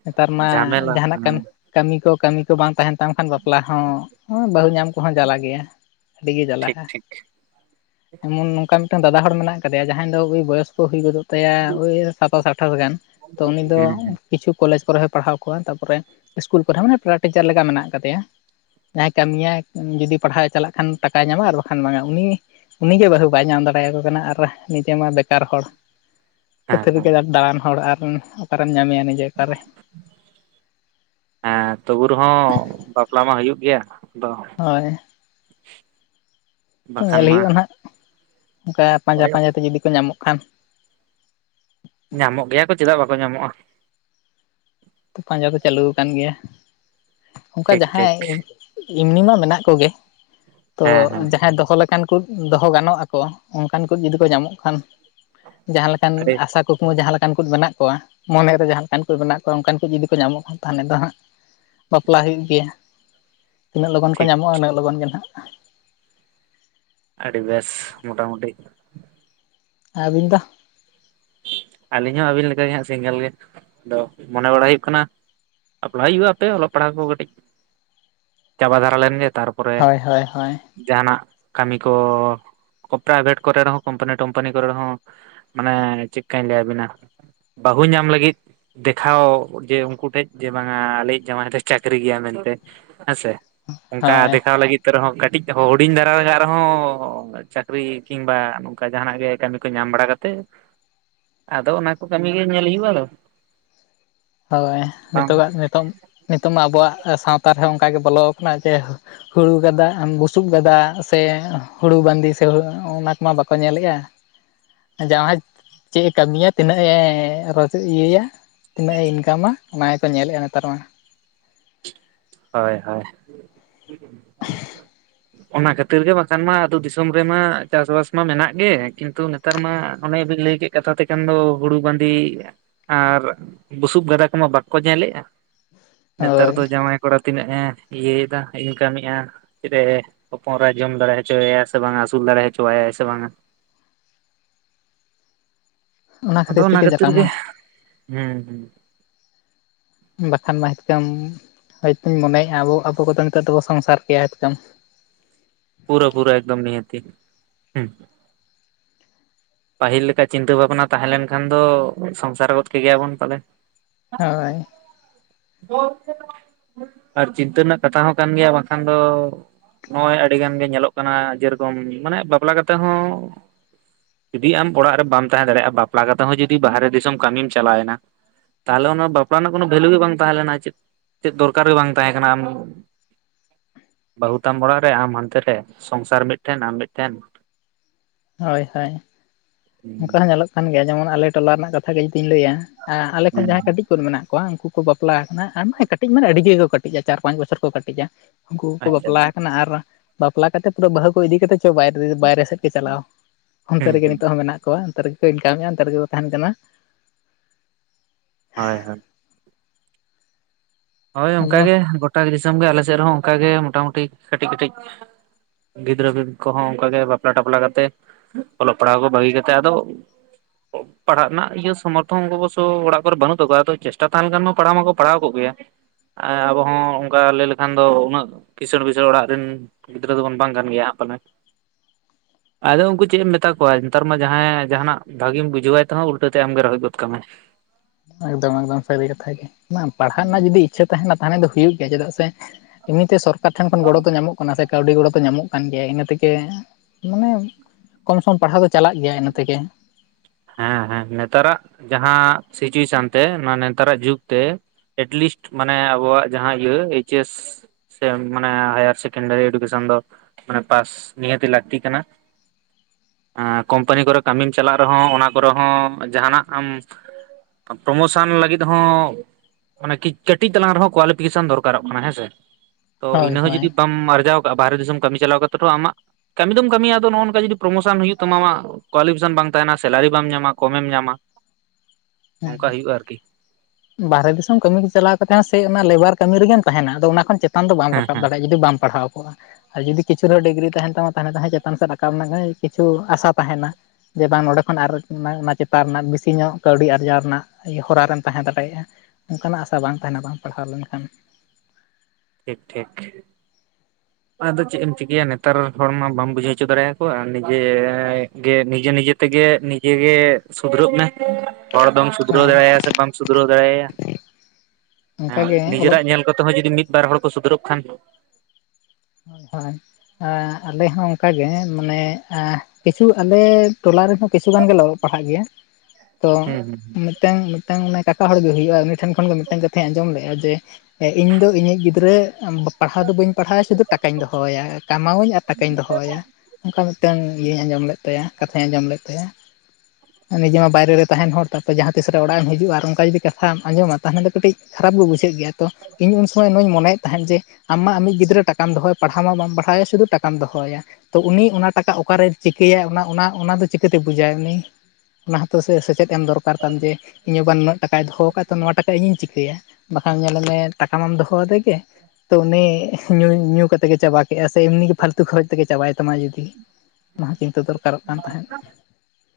ᱱᱮᱛᱟᱨ ᱢᱟ ᱡᱷᱟᱢᱮᱞᱟ ᱡᱟᱦᱟᱱᱟᱜ ᱦᱮᱸ ᱠᱟᱹᱢᱤ ᱠᱟᱹᱢᱤ ᱠᱚ ᱠᱟᱹᱢᱤ ᱠᱚ ᱵᱟᱝ ᱛᱟᱦᱮᱱ ᱛᱟᱢ ᱠᱷᱟᱱ ᱵᱟᱯᱞᱟ ᱦᱚᱸ ᱵᱟᱹᱦᱩ ᱧᱟᱢ ᱠᱚᱦᱚᱸ ᱡᱟᱞᱟ ᱜᱮᱭᱟ ᱟᱹᱰᱤ ᱜᱮ ᱴᱷᱤᱠ ᱡᱟᱞᱟᱼᱦᱟ᱾ ᱴᱷᱤᱠ ᱮᱢᱚᱱ ᱱᱚᱝᱠᱟ ᱢᱤᱫᱴᱟᱝ ᱫᱟᱫᱟ ᱦᱚᱲ ᱢᱮᱱᱟᱜ ᱠᱟᱫᱮᱭᱟ ᱡᱟᱦᱟᱸᱭ ᱫᱚ ᱩᱭ ᱵᱚᱭᱚᱥ ᱠᱚ ᱦᱩᱭ ᱜᱚᱫᱚᱜ ᱛᱟᱭᱟ ᱳᱭ ᱥᱟᱛᱟᱥ ᱟᱴᱷᱟᱥ ᱜᱟᱱ ᱛᱚ ᱩᱱᱤ ᱫᱚ ᱦᱩᱸ ᱦᱩᱸ ᱠᱤᱪᱷᱩ ᱠᱚᱞᱮᱡᱽ ᱠᱚᱨᱮ ᱦᱚᱸ ᱯᱟᱲᱦᱟᱣ ᱠᱚᱣᱟ ᱛᱟᱯᱚᱨᱮ ᱤᱥᱠᱩᱞ ᱠᱚᱨᱮ ᱦᱚᱸ ᱢᱟᱱᱮ ᱯᱨᱟ ᱴᱤᱪᱟᱨ ᱞᱮᱠᱟ ᱢᱮᱱᱟᱜ ᱠᱟᱫᱮᱭᱟ᱾ ᱡᱟᱦᱟᱸᱭ ᱠᱟᱹᱢᱤᱭᱟᱭ ᱡᱩᱫᱤ ᱯᱟᱲᱦᱟᱣ ᱮ ᱪᱟᱞᱟᱜ ᱠᱷᱟᱱ ᱴᱟᱠᱟᱭ ᱧᱟᱢᱟ ᱟᱨ ᱵᱟᱠᱷᱟᱱ ᱵᱟᱝᱟ ᱩᱱᱤ ᱩᱱᱤᱜᱮ ᱵᱟᱹᱦᱩ ᱵᱟᱭ ᱧᱟᱢ ᱫᱟᱲᱮᱭᱟᱠᱚ ᱠᱟᱱᱟ ᱟᱨ ᱱᱤᱡᱮ ᱢᱟ ᱵᱮᱠᱟᱨ ᱦᱚᱲ, ᱦᱮᱸ ᱦᱮᱸ ᱟᱹᱛᱷᱟᱹᱲᱤ ᱜᱮ ᱫᱟᱬᱟᱱ ᱦᱚᱲ ᱟᱨ ᱚᱠᱟᱨᱮᱢ ᱧᱟᱢᱮᱭᱟ ᱱᱤᱡᱮ ᱚᱠᱟᱨᱮ᱾ ᱦᱮᱸ ᱛᱚᱵᱩ ᱨᱮ ᱦᱚᱸ ᱵᱟᱯᱞᱟ ᱢᱟ ᱦᱩᱭᱩᱜ ᱜᱮᱭᱟ, ᱟᱫᱚ ᱦᱳᱭ, ᱛᱚ ᱵᱟᱠᱷᱟᱱ ᱧᱮᱞ ᱢᱟ ᱦᱩᱭᱩᱜᱼᱟ ᱱᱟᱦᱟᱜ, ᱚᱱᱠᱟ ᱯᱟᱸᱡᱟ ᱦᱳᱭ -ᱯᱟᱸᱡᱟ ᱛᱮ ᱡᱩᱫᱤ ᱠᱚ ᱧᱟᱢᱚᱜ ᱠᱷᱟᱱ᱾ ᱧᱟᱢᱚᱜ ᱜᱮᱭᱟ ᱠᱚ ᱪᱮᱫᱟᱜ ᱵᱟᱠᱚ ᱧᱟᱢᱚᱜᱼᱟ᱾ ᱛᱚ ᱯᱟᱸᱡᱟ ᱫᱚ ᱪᱟᱹᱞᱩ ᱟᱠᱟᱱ ᱜᱮᱭᱟ, ᱚᱱᱠᱟ ᱴᱷᱤᱠ ᱴᱷᱤᱠ ᱡᱟᱦᱟᱸᱭ ᱮᱢᱱᱤ ᱢᱟ ᱢᱮᱱᱟᱜ ᱠᱚᱜᱮ ᱛᱚ ᱦᱮᱸ ᱦᱮᱸ ᱡᱟᱦᱟᱸᱭ ᱫᱚᱦᱚ ᱞᱮ ᱠᱟᱱ ᱠᱚ ᱫᱚᱦᱚ ᱜᱟᱱᱚᱜ ᱟᱠᱚ ᱚᱱᱠᱟᱱ ᱠᱚ ᱡᱩᱫᱤ ᱠᱚ ᱧᱟᱢᱚᱜ ᱠᱷᱟᱱ, ᱡᱟᱦᱟᱸ ᱞᱮᱠᱟᱱ ᱟᱹᱰᱤ ᱟᱥᱟ ᱠᱩᱠᱢᱩ ᱡᱟᱦᱟᱸ ᱞᱮᱠᱟᱱ ᱠᱚ ᱢᱮᱱᱟᱜ ᱠᱚᱣᱟ, ᱢᱚᱱᱮᱨᱮ ᱡᱟᱦᱟᱸ ᱞᱮᱠᱟᱱ ᱠᱚ ᱢᱮᱱᱟᱜ ᱛᱳ ᱚᱱᱠᱟᱱ ᱠᱚ ᱡᱩᱫᱤ ᱠᱚ ᱧᱟᱢᱚᱜ ᱠᱷᱟᱱ ᱛᱟᱦᱚᱞᱮ ᱫᱚ ᱦᱟᱸᱜ ᱵᱟᱯᱞᱟ ᱦᱩᱭᱩᱜ ᱜᱮᱭᱟ᱾ ᱛᱤᱱᱟᱜ ᱞᱚᱜᱚᱱ ᱠᱚ ᱴᱷᱤᱠ ᱧᱟᱢᱚᱜᱼᱟ ᱩᱱᱟᱹᱜ ᱞᱚᱜᱚᱱ ᱜᱮ ᱱᱟᱜ᱾ ᱟᱹᱰᱤ ᱵᱮᱥ ᱢᱚᱴᱟᱢᱩᱴᱤ᱾ ᱟᱵᱤᱱ ᱫᱚ? ᱟᱹᱞᱤᱧ ᱦᱚᱸ ᱟᱹᱵᱤᱱ ᱞᱮᱠᱟ ᱜᱮ ᱦᱟᱸᱜ ᱥᱤᱝᱜᱮᱞ ᱜᱮ ᱟᱫᱚ ᱢᱚᱱᱮ ᱵᱟᱲᱟ ᱦᱩᱭᱩᱜ ᱠᱟᱱᱟ ᱞᱟ ᱦᱩᱭᱩᱜᱼᱟ ᱚᱞᱚᱜ ᱯᱟᱲᱦᱟᱣ ᱠᱚ ᱠᱟᱹᱴᱤᱡ ᱪᱟᱵᱟ ᱫᱷᱟᱨᱟ ᱞᱮᱱ ᱜᱮ ᱛᱟᱨ ᱦᱳᱭ ᱦᱳᱭ ᱦᱳᱭ᱾ ᱡᱟᱦᱟᱱᱟᱜ ᱠᱟᱹᱢᱤ ᱠᱚ ᱯᱨᱟᱭᱵᱷᱮᱴ ᱠᱚᱨᱮ ᱨᱮᱦᱚᱸ ᱠᱳᱢᱯᱟᱱᱤ ᱴᱚᱢᱯᱟᱱᱤ ᱠᱚ ᱨᱮᱦᱚᱸ ᱢᱟᱱᱮ ᱪᱮᱫᱠᱟᱧ ᱞᱟᱹᱭᱟᱵᱤᱱᱟ, ᱵᱟᱹᱦᱩ ᱧᱟᱢ ᱞᱟᱹᱜᱤᱫ ᱫᱮᱠᱷᱟᱣ ᱡᱮ ᱩᱱᱠᱩ ᱴᱷᱮᱡ ᱡᱮ ᱵᱟᱝᱟ ᱟᱞᱤᱡ ᱡᱟᱶᱟᱭ ᱫᱚ ᱪᱟᱹᱠᱨᱤ ᱜᱮᱭᱟ ᱢᱮᱱᱛᱮ᱾ ᱦᱮᱸᱥᱮ ᱚᱱᱠᱟ ᱦᱳᱭ ᱫᱮᱠᱷᱟᱣ ᱞᱟᱹᱜᱤᱫ ᱛᱮ ᱨᱮᱦᱚᱸ ᱠᱟᱹᱴᱤᱡ ᱦᱩᱰᱤᱧ ᱫᱷᱟᱨᱟ ᱨᱮᱦᱚᱸ ᱪᱟᱹᱠᱨᱤ ᱠᱤᱝᱵᱟ ᱱᱚᱝᱠᱟ ᱡᱟᱦᱱᱟᱜ ᱜᱮ ᱠᱟᱹᱢᱤ ᱠᱚ ᱧᱟᱢ ᱵᱟᱲᱟ ᱠᱟᱛᱮᱜ ᱟᱫᱚ ᱚᱱᱟ ᱠᱚ ᱠᱟᱹᱢᱤ ᱜᱮ ᱧᱮᱞ ᱦᱩᱭᱩᱜ-ᱟ ᱟᱫᱚ᱾ ᱦᱳᱭ ᱵᱟᱝ ᱱᱤᱛᱚᱜᱟᱜ ᱱᱤᱛᱚᱜ-ᱱᱤᱛᱚᱜ ᱢᱟ ᱟᱵᱚᱣᱟᱜ ᱥᱟᱶᱛᱟ ᱨᱮᱦᱚᱸ ᱚᱱᱠᱟ ᱜᱮ ᱵᱚᱞᱚᱣ ᱠᱟᱱᱟ ᱡᱮ ᱦᱩᱲᱩ ᱜᱟᱫᱟ, ᱵᱩᱥᱩᱵ ᱜᱟᱫᱟᱜ ᱥᱮ ᱦᱩᱲᱩ ᱵᱟᱸᱫᱮ ᱥᱮ ᱚᱱᱟ ᱠᱚᱢᱟ ᱵᱟᱠᱚ ᱧᱮᱜᱼᱟ᱾ ᱡᱟᱸᱣᱟᱭ ᱪᱮᱫ ᱮ ᱠᱟᱹᱢᱤᱭᱟ ᱛᱤᱱᱟᱹᱜ ᱮ ᱨᱚᱡ ᱤᱭᱟᱹᱭᱟ᱾ ᱛᱤᱱᱟᱹᱜ ᱮ ᱤᱱᱠᱟᱢᱟ ᱚᱱᱟ ᱜᱮᱠᱚ ᱧᱮᱞᱮᱜᱼᱟ ᱱᱮᱛᱟᱨ ᱢᱟ᱾ ᱦᱳᱭ ᱦᱳᱭ᱾ ᱚᱱᱟ ᱠᱷᱟᱹᱛᱤᱨ ᱜᱮ ᱵᱟᱠᱷᱟᱱ ᱢᱟ ᱟᱹᱛᱩ ᱫᱤᱥᱚᱢ ᱨᱮᱢᱟ ᱪᱟᱥᱵᱟᱥ ᱢᱟ ᱢᱮᱱᱟᱜ ᱜᱮ᱾ ᱠᱤᱱᱛᱩ ᱱᱮᱛᱟᱨ ᱢᱟ ᱚᱱᱮᱵᱤᱱ ᱞᱟᱹᱭ ᱠᱮᱜ ᱠᱟᱛᱷᱟ ᱛᱮᱠᱟᱱ ᱫᱚ ᱦᱩᱲᱩ ᱵᱟᱸᱫᱤ ᱟᱨ ᱵᱩᱥᱩᱵ ᱜᱟᱫᱟ ᱠᱚᱢᱟ ᱵᱟᱠᱚ ᱧᱮᱞᱮᱜᱼᱟ, ᱱᱮᱛᱟᱨ ᱦᱳᱭ ᱫᱚ ᱡᱟᱣᱟᱸᱭ ᱠᱚᱲᱟ ᱛᱤᱱᱟᱹᱜ ᱮ ᱤᱭᱟᱹᱭᱫᱟ ᱤᱱᱠᱟᱹᱢᱮᱜ-ᱟ ᱾ ᱨᱮ ᱦᱚᱯᱚᱱᱨᱟᱭ ᱡᱚᱢ ᱫᱟᱲᱮ ᱦᱚᱪᱚᱣᱟᱭ ᱥᱮ ᱵᱟᱝᱟ ᱟᱹᱥᱩᱞ ᱫᱟᱲᱮ ᱦᱚᱪᱚᱣᱟᱭ ᱥᱮ ᱵᱟᱝᱟ᱾ ᱟᱫᱚ ᱚᱱᱟ ᱠᱷᱟᱹᱛᱤᱨ ᱜᱮ, ᱦᱩᱸ ᱦᱩᱸ ᱾ ᱵᱟᱠᱷᱟᱱ ᱢᱟᱛᱠᱟᱹᱢ ᱦᱚᱭᱛᱚᱧ ᱢᱚᱱᱮᱭᱼᱟ ᱟᱵᱚ- ᱟᱵᱚ ᱱᱤᱛᱚᱜ ᱫᱚᱵᱚ ᱥᱚᱝᱥᱟᱨ ᱠᱮᱜᱼᱟ ᱮᱠᱫᱚᱢ᱾ ᱯᱩᱨᱟᱹ-ᱯᱩᱨᱟᱹ ᱮᱠᱫᱚᱢ ᱱᱤᱦᱟᱹᱛᱤ ᱦᱩᱸ᱾ ᱯᱟᱹᱦᱤᱞ ᱞᱮᱠᱟ ᱪᱤᱱᱛᱟᱹ ᱵᱷᱟᱵᱱᱟ ᱛᱟᱦᱮᱸ ᱞᱮᱱ ᱠᱷᱟᱱ ᱫᱚ ᱥᱚᱝᱥᱟᱨ ᱜᱚᱫ ᱠᱮᱫᱮᱭᱟᱵᱚᱱ ᱯᱟᱞᱮᱜ᱾ ᱦᱳᱭ᱾ ᱟᱨ ᱪᱤᱱᱛᱟᱹ ᱨᱮᱱᱟᱜ ᱠᱟᱛᱷᱟ ᱦᱚᱸ ᱠᱟᱱ ᱜᱮᱭᱟ ᱵᱟᱠᱷᱟᱱ ᱫᱚ ᱱᱚᱜᱼᱚᱭ ᱟᱹᱰᱤ ᱜᱟᱱ ᱜᱮ ᱧᱮᱞᱚᱜ ᱠᱟᱱᱟ ᱡᱮᱨᱠᱚᱢ ᱢᱟᱱᱮ ᱵᱟᱯᱞᱟ ᱠᱟᱛᱮ ᱦᱚᱸ ᱡᱩᱫᱤ ᱟᱢ ᱚᱲᱟᱜ ᱨᱮ ᱵᱟᱢ ᱛᱟᱦᱮᱸ ᱫᱟᱲᱮᱭᱟᱜᱼᱟ ᱵᱟᱯᱞᱟ ᱠᱟᱛᱮ ᱦᱚᱸ ᱡᱩᱫᱤ ᱵᱟᱦᱨᱮ ᱫᱤᱥᱚᱢ ᱠᱟᱹᱢᱤᱢ ᱪᱟᱞᱟᱣᱮᱱᱟ ᱛᱟᱦᱚᱞ ᱚᱱᱟ ᱵᱟᱯᱞᱟ ᱨᱮᱱᱟᱜ ᱠᱳᱱᱳ ᱵᱷᱮᱞᱩ ᱜᱮ ᱵᱟᱝ ᱛᱟᱦᱮᱸ ᱞᱮᱱᱟ ᱪᱮᱫ ᱪᱮᱫ ᱫᱚᱨᱠᱟᱨ ᱜᱮ ᱵᱟᱝ ᱛᱟᱦᱮᱸ ᱠᱟᱱᱟ ᱟᱢ ᱵᱟᱹᱦᱩ ᱛᱟᱢ ᱚᱲᱟᱜ ᱨᱮ ᱟᱢ ᱦᱟᱱᱛᱮ ᱨᱮ ᱥᱚᱝᱥᱟᱨ ᱢᱤᱫᱴᱷᱮᱱ ᱟᱢ ᱢᱤᱫᱴᱷᱮᱱ ᱦᱳᱭ ᱦᱳᱭ ᱦᱩᱸ ᱚᱱᱠᱟ ᱦᱚᱸ ᱧᱮᱞᱚᱜ ᱠᱟᱱ ᱜᱮᱭᱟ ᱡᱮᱢᱚᱱ ᱟᱞᱮ ᱴᱚᱞᱟ ᱨᱮᱱᱟᱜ ᱠᱟᱛᱷᱟ ᱜᱮ ᱡᱩᱫᱤᱧ ᱞᱟᱹᱭᱟ ᱟ ᱟᱞᱮ ᱦᱩᱸ ᱠᱷᱚᱱ ᱡᱟᱦᱟᱸ ᱠᱟᱹᱴᱤᱡ ᱢᱮᱱᱟᱜ ᱠᱚᱣᱟ ᱩᱱᱠᱩ ᱠᱚ ᱵᱟᱯᱞᱟ ᱟᱠᱟᱱᱟ ᱟᱨ ᱢᱮᱱᱟᱜ ᱠᱚᱣᱟ ᱠᱟᱹᱴᱤᱡ ᱢᱟᱱᱮ ᱟᱹᱰᱤ ᱜᱮ ᱠᱚ ᱠᱟᱹᱴᱤᱡᱼᱟ ᱪᱟᱨ ᱯᱟᱸᱪ ᱵᱚᱪᱷᱚᱨ ᱠᱚ ᱠᱟᱹᱴᱤᱡ-ᱟ᱾ ᱩᱱᱠᱩ ᱠᱚᱠᱚ ᱟᱪᱪᱷᱟ ᱵᱟᱯᱞᱟ ᱟᱪᱪᱷᱟ ᱟᱠᱟᱱᱟ ᱟᱨ ᱵᱟᱯᱞᱟ ᱠᱟᱛᱮᱫ ᱯᱩᱨᱟᱹ ᱵᱟᱹᱦᱩ ᱠᱚ ᱤᱫᱤ ᱠᱟᱛᱮᱫ ᱪᱚ ᱵᱟᱭᱨᱮ ᱵᱟᱭᱨᱮ ᱥᱮᱫ ᱠᱚ ᱪᱟᱞᱟᱣ᱾ ᱚᱱᱛᱮ ᱦᱩᱸ ᱨᱮᱜᱮ ᱦᱩᱸ ᱱᱤᱛᱚᱜ ᱦᱚᱸ ᱢᱮᱱᱟᱜ ᱠᱚᱣᱟ ᱚᱱᱛᱮ ᱨᱮᱜᱮ ᱤᱱᱠᱟᱢᱮᱫᱼᱟ ᱚᱱᱛᱮ ᱨᱮᱜᱮ ᱠᱚ ᱛᱟᱦᱮᱱ ᱠᱟᱱᱟ᱾ ᱦᱳᱭ ᱦᱳᱭ᱾ ᱦᱳᱭ ᱚᱱᱠᱟ ᱟᱫᱚ ᱜᱮ ᱜᱚᱴᱟ ᱫᱤᱥᱚᱢ ᱜᱮ ᱟᱞᱮ ᱥᱮᱫ ᱨᱮᱦᱚᱸ ᱚᱱᱠᱟᱜᱮ ᱢᱚᱴᱟᱢᱩᱴᱤ ᱠᱟᱹᱴᱤᱡ ᱠᱟᱹᱴᱤᱡ ᱜᱤᱫᱽᱨᱟᱹ ᱠᱚᱦᱚᱸ ᱚᱱᱠᱟᱜ ᱜᱮ ᱵᱟᱯᱞᱟ ᱴᱟᱯᱞᱟ ᱠᱟᱛᱮᱫ ᱚᱞᱚᱜ ᱯᱟᱲᱦᱟᱹᱣ ᱠᱚ ᱵᱟᱹᱜᱤ ᱠᱟᱛᱮᱜ ᱟᱫᱚ ᱯᱟᱲᱦᱟᱜ ᱨᱮᱱᱟᱜ ᱤᱭᱟᱹ ᱥᱚᱢᱚᱨᱛᱷᱚᱱ ᱩᱱᱠᱩ ᱚᱵᱚᱥᱥᱚ ᱚᱲᱟᱜ ᱠᱚᱨᱮ ᱵᱟᱹᱱᱩᱜ ᱛᱟᱠᱚᱣᱟ ᱟᱫᱚ ᱪᱮᱥᱴᱟ ᱛᱟᱦᱮ ᱞᱮᱱ ᱠᱷᱟᱱ ᱢᱟ ᱯᱟᱲᱦᱟᱣ ᱢᱟᱠᱚ ᱯᱟᱲᱦᱟᱣ ᱠᱚᱜ ᱜᱮᱭᱟ᱾ ᱮ ᱟᱵᱚ ᱦᱚᱸ ᱚᱱᱠᱟ ᱞᱟᱹᱭ ᱞᱮᱠᱷᱟᱱ ᱫᱚ ᱩᱱᱟᱹᱜ ᱠᱤᱥᱟᱹᱬ ᱵᱤᱥᱟᱹᱲ ᱚᱲᱟᱜ ᱨᱮᱱ ᱜᱤᱫᱽᱨᱟᱹ ᱫᱚᱵᱚᱱ ᱵᱟᱝ ᱠᱟᱱ ᱜᱮᱭᱟ ᱯᱟᱞᱮ᱾ ᱟᱫᱚ ᱩᱱᱠᱩ ᱪᱮᱫ ᱮᱢ ᱢᱮᱛᱟ ᱠᱚᱣᱟ ᱱᱮᱛᱟᱨ ᱢᱟ ᱡᱟᱦᱟᱸᱭ ᱡᱟᱦᱟᱱᱟᱜ ᱵᱷᱟᱜᱮᱢ ᱵᱷᱟᱜᱤᱢ ᱵᱩᱡᱷᱟᱹᱣᱟᱭ ᱛᱮᱦᱚᱸ ᱩᱞᱴᱟᱹ ᱛᱮ ᱟᱢᱜᱮᱭ ᱨᱚᱦᱮᱫ ᱜᱚᱫ ᱠᱟᱢᱟᱭ᱾ ᱮᱠᱫᱚᱢ ᱮᱠᱫᱚᱢ ᱥᱟᱹᱨᱤ ᱠᱟᱛᱷᱟ ᱜᱮ ᱵᱟᱝ ᱯᱟᱲᱦᱟᱜ ᱨᱮᱱᱟᱜ ᱡᱩᱫᱤ ᱤᱪᱪᱷᱟᱹ ᱛᱟᱦᱮᱱᱟ ᱛᱟᱦᱚᱞᱮ ᱫᱚ ᱦᱩᱭᱩᱜ ᱜᱮᱭᱟ ᱪᱮᱫᱟᱜ ᱥᱮ ᱮᱢᱱᱤᱛᱮ ᱥᱚᱨᱠᱟᱨ ᱴᱷᱮᱱ ᱠᱷᱚᱱ ᱜᱚᱲᱚ ᱛᱚ ᱧᱟᱢᱚᱜ ᱚᱱᱟ ᱥᱮ ᱠᱟᱹᱣᱰᱤ ᱜᱚᱲᱚ ᱫᱚ ᱧᱟᱢᱚᱜ ᱠᱟᱱ ᱜᱮᱭᱟ ᱤᱱᱟᱹ ᱛᱮᱜᱮ ᱢᱟᱱᱮ ᱠᱚᱢ ᱥᱚᱢ ᱯᱟᱲᱦᱟᱣ ᱫᱚ ᱪᱟᱞᱟᱜ ᱜᱮᱭᱟ ᱤᱱᱟᱹ ᱛᱮᱜᱮ ᱦᱮᱸ ᱦᱮᱸ ᱱᱮᱛᱟᱨᱟᱜ ᱡᱟᱦᱟᱸ ᱥᱤᱪᱩᱭᱮᱥᱚᱱ ᱛᱮ ᱚᱱᱟ ᱱᱮᱛᱟᱨᱟᱜ ᱡᱩᱜᱽ ᱛᱮ ᱮᱴᱞᱤᱥᱴ ᱢᱟᱱᱮ ᱟᱵᱚᱣᱟᱜ ᱡᱟᱦᱟᱸ ᱤᱭᱟᱹ ᱮᱭᱤᱪ-ᱮᱥ ᱥᱮ ᱢᱟᱱᱮ ᱦᱟᱭᱟᱨ ᱥᱮᱠᱮᱱᱰᱟᱨᱤ ᱮᱰᱩᱜᱮᱥᱚᱱ ᱫᱚ ᱢᱟᱱᱮ ᱯᱟᱥ ᱱᱤᱦᱟᱹᱛᱤ ᱞᱟᱹᱠᱛᱤ ᱠᱟᱱᱟ᱾ ᱠᱳᱢᱯᱟᱱᱤ ᱠᱚᱨᱮ ᱠᱟᱹᱢᱤᱢ ᱪᱟᱞᱟᱜ ᱨᱮᱦᱚᱸ ᱚᱱᱟ ᱠᱚᱨᱮ ᱦᱚᱸ ᱡᱟᱦᱟᱱᱟᱜ ᱟᱢ ᱯᱨᱳᱢᱳᱥᱚᱱ ᱞᱟᱹᱜᱤᱫ ᱦᱚᱸ ᱚᱱᱮ ᱠᱤᱡ ᱠᱟᱹᱴᱤᱡ ᱪᱚᱞᱟᱝ ᱨᱮᱦᱚᱸ ᱠᱳᱣᱟᱞᱤᱯᱷᱤᱠᱮᱥᱚᱱ ᱫᱚᱨᱠᱟᱨᱚᱜ ᱠᱟᱱᱟ ᱦᱮᱸᱥᱮ ᱛᱚ ᱦᱳᱭ ᱤᱱᱟᱹ ᱦᱚᱸ ᱦᱳᱭ ᱡᱩᱫᱤ ᱵᱟᱢ ᱟᱨᱡᱟᱣ ᱵᱟᱦᱨᱮ ᱫᱤᱥᱚᱢ ᱠᱟᱹᱢᱤ ᱪᱟᱞᱟᱣ ᱠᱟᱛᱮ ᱨᱮᱦᱚᱸ ᱟᱢᱟᱜ ᱠᱟᱹᱢᱤ ᱫᱚᱢ ᱠᱟ. ᱢᱤᱭᱟ ᱟᱫᱚ ᱱᱚᱜᱼᱚ ᱱᱚᱠᱟ ᱡᱩᱫᱤ ᱯᱨᱳᱢᱳᱥᱚᱱ ᱦᱩᱭᱩᱜ ᱛᱟᱢᱟ ᱟᱢᱟᱜ ᱠᱚᱳᱣᱟᱞᱤᱯᱷᱮᱥᱚᱱ ᱵᱟᱝ ᱛᱟᱦᱮᱱᱟ ᱥᱮᱞᱟᱨᱤ ᱵᱟᱢ ᱧᱟᱢᱟ ᱠᱚᱢᱮᱢ ᱧᱟᱢᱟ᱾ ᱱᱚᱝᱠᱟ ᱦᱮᱸ᱾ ᱦᱩᱭᱩᱜᱼᱟ ᱟᱨᱠᱤ ᱵᱟᱨᱦᱮ ᱫᱤᱥᱚᱢ ᱠᱟᱹᱢᱤ ᱜᱮ ᱪᱟᱞᱟᱣ ᱠᱟᱛᱮ ᱦᱚᱸ ᱥᱮ ᱚᱱᱟ ᱞᱮᱵᱟᱨ ᱠᱟᱹᱢᱤ ᱨᱮᱜᱮᱢ ᱛᱟᱦᱮᱱᱟ ᱟᱫᱚ ᱚᱱᱟ ᱠᱷᱚᱱ ᱪᱮᱛᱟ ᱛᱟᱱ ᱫᱚ ᱵᱟᱢ ᱦᱮᱸ ᱨᱟᱵᱟᱵ ᱦᱮᱸ ᱫᱟᱲᱮᱭᱟᱜᱼᱟ ᱡᱩᱫᱤ ᱵᱟᱢ ᱯᱟᱲᱦᱟᱣ ᱠᱚᱜᱼᱟ᱾ ᱟᱨ ᱡᱩᱫᱤ ᱠᱤᱪᱷᱩ ᱨᱮᱦᱚᱸᱰᱤᱜᱽᱨᱤ ᱛᱟᱦᱮᱱ ᱛᱟᱢᱟ ᱛᱟᱦᱚᱞᱮ ᱛᱚ ᱪᱮᱛᱟᱱ ᱥᱮᱫ ᱨᱟᱠᱟᱵ ᱨᱮᱱᱟᱜ ᱠᱤᱪᱷᱩ ᱟᱥᱟ ᱛᱟᱦᱮᱱᱟ᱾ ᱡᱮ ᱵᱟᱝ ᱱᱚᱰᱮ ᱠᱷᱚᱱ ᱟᱨ ᱚᱱᱟ ᱪᱮᱛᱟᱱ ᱨᱮᱱᱟᱜ ᱵᱤᱥᱤ ᱧᱚᱜ ᱠᱟᱹᱣᱰᱤ ᱟᱨ ᱟᱨᱡᱟᱣ ᱨᱮᱱᱟᱜ ᱤᱭᱟᱹ ᱦᱚᱨᱟ ᱨᱮᱢ ᱛᱟᱦᱮᱸ ᱫᱟᱲᱮᱭᱟᱜᱼᱟ ᱚᱱᱠᱟᱱᱟᱜ ᱟᱥᱟ ᱵᱟᱝ ᱛᱟᱦᱮᱱᱟ ᱵᱟᱝ ᱯᱟᱲᱦᱟᱣ ᱞᱮᱱᱠᱷᱟᱱ ᱴᱷᱤᱠ ᱴᱷᱤᱠ᱾ ᱟᱫᱚ ᱪᱮᱫ ᱮᱢ ᱪᱤᱠᱟᱹᱭᱟ ᱱᱮᱛᱟᱨ ᱦᱚᱲ ᱢᱟ ᱵᱟᱢ ᱵᱩᱡᱷᱟᱹᱣ ᱦᱚᱪᱚ ᱫᱟᱲᱮᱭᱟᱠᱚᱣᱟ ᱱᱤᱡᱮ ᱜᱮ ᱱᱤᱡᱮ ᱱᱤᱡᱮ ᱛᱮᱜᱮ ᱱᱤᱡᱮ ᱜᱮ ᱥᱩᱫᱷᱨᱟᱹᱜ ᱢᱮ᱾ ᱦᱚᱲ ᱫᱚᱢ ᱥᱩᱫᱷᱨᱟᱹᱣ ᱦᱚᱸ ᱫᱟᱲᱮᱟᱭ ᱥᱮ ᱵᱟᱢ ᱥᱩᱫᱷᱨᱟᱹᱣ ᱫᱟᱲᱮᱭᱟᱭᱟ ᱦᱮᱸ ᱚᱱᱠᱟᱜᱮ ᱚᱞᱚᱜ ᱱᱤᱡᱮᱨᱟᱜ ᱧᱮᱞ ᱠᱚᱛᱮ ᱦᱚᱸ ᱡᱩᱫᱤ ᱢᱤᱫ ᱵᱟᱨ ᱦᱚᱲ ᱠᱚ ᱥᱩᱫᱷᱟᱹᱨᱚᱜ ᱠᱷᱟᱱ᱾ ᱦᱚᱭ, ᱟ ᱟᱞᱮ ᱦᱚᱸ ᱚᱱᱠᱟᱜᱮ ᱢᱟᱱᱮ ᱟ ᱠᱤᱪᱷᱩ ᱟᱞᱮ ᱴᱚᱞᱟ ᱨᱮᱦᱚᱸ ᱠᱤᱪᱷᱩ ᱜᱟᱱ ᱜᱮᱞᱮ ᱚᱞᱳᱜ ᱯᱟᱲᱦᱟᱜ ᱜᱮᱭᱟ᱾ ᱛᱚ- ᱦᱩᱸ ᱦᱩᱸ ᱢᱤᱫᱴᱟᱝ ᱢᱤᱫᱴᱟᱝ ᱚᱱᱮ ᱠᱟᱠᱟ ᱦᱚᱲ ᱜᱮ ᱦᱩᱭᱩᱜᱼᱟᱭ ᱩᱱᱤ ᱴᱷᱮᱱ ᱠᱷᱚᱱᱜᱮ ᱢᱤᱫᱴᱟᱝ ᱠᱟᱛᱷᱟᱧ ᱟᱸᱡᱚᱢ ᱞᱮᱜᱼᱟ ᱡᱮ ᱤᱧ ᱫᱚ ᱤᱧᱟᱹᱜ ᱜᱤᱫᱽᱨᱟᱹ ᱯᱟᱲᱦᱟᱣ ᱫᱚ ᱵᱟᱹᱧ ᱯᱟᱲᱦᱟᱣ ᱮᱭᱟ ᱥᱩᱫᱩ ᱴᱟᱠᱟᱧ ᱫᱚᱦᱚ ᱟᱭᱟ, ᱠᱟᱢᱟᱣᱟᱹᱧ ᱟᱨ ᱴᱟᱠᱟᱧ ᱫᱚᱦᱚ ᱟᱭᱟ᱾ ᱚᱱᱠᱟ ᱢᱤᱫᱴᱮᱱ ᱤᱭᱟᱹᱧ ᱟᱸᱡᱚᱢ ᱞᱮᱫ ᱛᱟᱭᱟ ᱠᱟᱛᱷᱟᱧ ᱟᱸᱡᱚᱢ ᱞᱮᱫ ᱛᱟᱭᱟ᱾ ᱱᱤᱡᱮ ᱢᱟ ᱵᱟᱭᱨᱮ ᱨᱮ ᱛᱟᱦᱮᱱ ᱦᱚᱲ ᱛᱟᱯᱚᱨ ᱡᱟᱦᱟᱸ ᱛᱤᱥ ᱨᱮ ᱚᱲᱟᱜ ᱮᱢ ᱦᱤᱡᱩᱜ-ᱟ ᱟᱨ ᱳᱱᱠᱟ ᱡᱩᱫᱤ ᱠᱟᱛᱷᱟᱢ ᱟᱸᱡᱚᱢᱟ ᱛᱟᱦᱱᱮ ᱫᱚ ᱠᱟᱹᱴᱤᱡ ᱠᱷᱟᱨᱟᱯ ᱜᱮ ᱵᱩᱡᱷᱟᱹᱜ ᱜᱮᱭᱟ ᱛᱚ, ᱤᱧ ᱩᱱ ᱥᱚᱢᱚᱭ ᱱᱚᱣᱟᱧ ᱢᱚᱱᱮᱭᱮᱫ ᱛᱟᱦᱮᱸᱫ ᱡᱮ ᱟᱢ ᱢᱟ ᱟᱢᱤᱡᱽ ᱜᱤᱫᱽᱨᱟᱹ ᱴᱟᱠᱟ ᱴᱟᱠᱟᱢ ᱫᱚᱦᱚᱭᱟ ᱯᱟᱲᱦᱟᱣ ᱢᱟ ᱵᱟᱢ ᱯᱟᱲᱦᱟᱣ ᱮᱭᱟ ᱥᱩᱫᱩ ᱴᱟᱠᱟᱢ ᱫᱚᱦᱚᱭᱟ᱾ ᱛᱚ ᱩᱱᱤ ᱚᱱᱟ ᱴᱟᱠᱟ ᱚᱠᱟ ᱨᱮᱭ ᱪᱤᱠᱟᱹᱭᱟᱭ ᱚᱱᱟ ᱫᱚ ᱪᱤᱠᱟᱹᱛᱮᱭ ᱵᱩᱡᱟᱭ ᱩᱱᱤ? ᱚᱱᱟ ᱦᱚᱛᱚ ᱥᱮ ᱥᱮᱪᱮᱫ ᱮᱢ ᱫᱚᱨᱠᱟᱨ ᱛᱟᱢ ᱡᱮ ᱤᱧ ᱦᱚᱸ ᱜᱟᱱ ᱩᱱᱟᱹᱜ ᱴᱟᱠᱟᱭ ᱫᱚᱦᱚ ᱟᱠᱟᱫ ᱛᱚ ᱱᱚᱣᱟ ᱴᱟᱠᱟ ᱤᱧᱤᱧ ᱪᱤᱠᱟᱹᱭᱟ ᱵᱟᱠᱷᱟᱱ ᱧᱮᱞᱮᱢᱮ ᱴᱟᱠᱟ ᱢᱟᱢ ᱫᱚᱦᱚ ᱟᱫᱮᱼᱼ ᱛᱚ ᱩᱱᱤ ᱧᱩᱼᱼ ᱧᱩ ᱠᱟᱛᱮ ᱜᱮ ᱪᱟᱵᱟ ᱠᱮᱫᱼᱟ, ᱥᱮ ᱮᱢᱱᱤ ᱯᱷᱟᱞᱛᱩ ᱠᱷᱚᱨᱚᱪ ᱛᱮᱜᱮ ᱪᱟᱵᱟᱭ ᱛᱟᱢᱟ ᱡᱩᱫᱤᱼᱼ ᱚᱱᱟ ᱦᱚᱸ ᱪᱤᱱᱛᱟᱹ ᱫᱚᱨᱠᱟᱨᱚᱜ ᱠᱟᱱ ᱛᱟᱦᱮᱸᱫ ᱾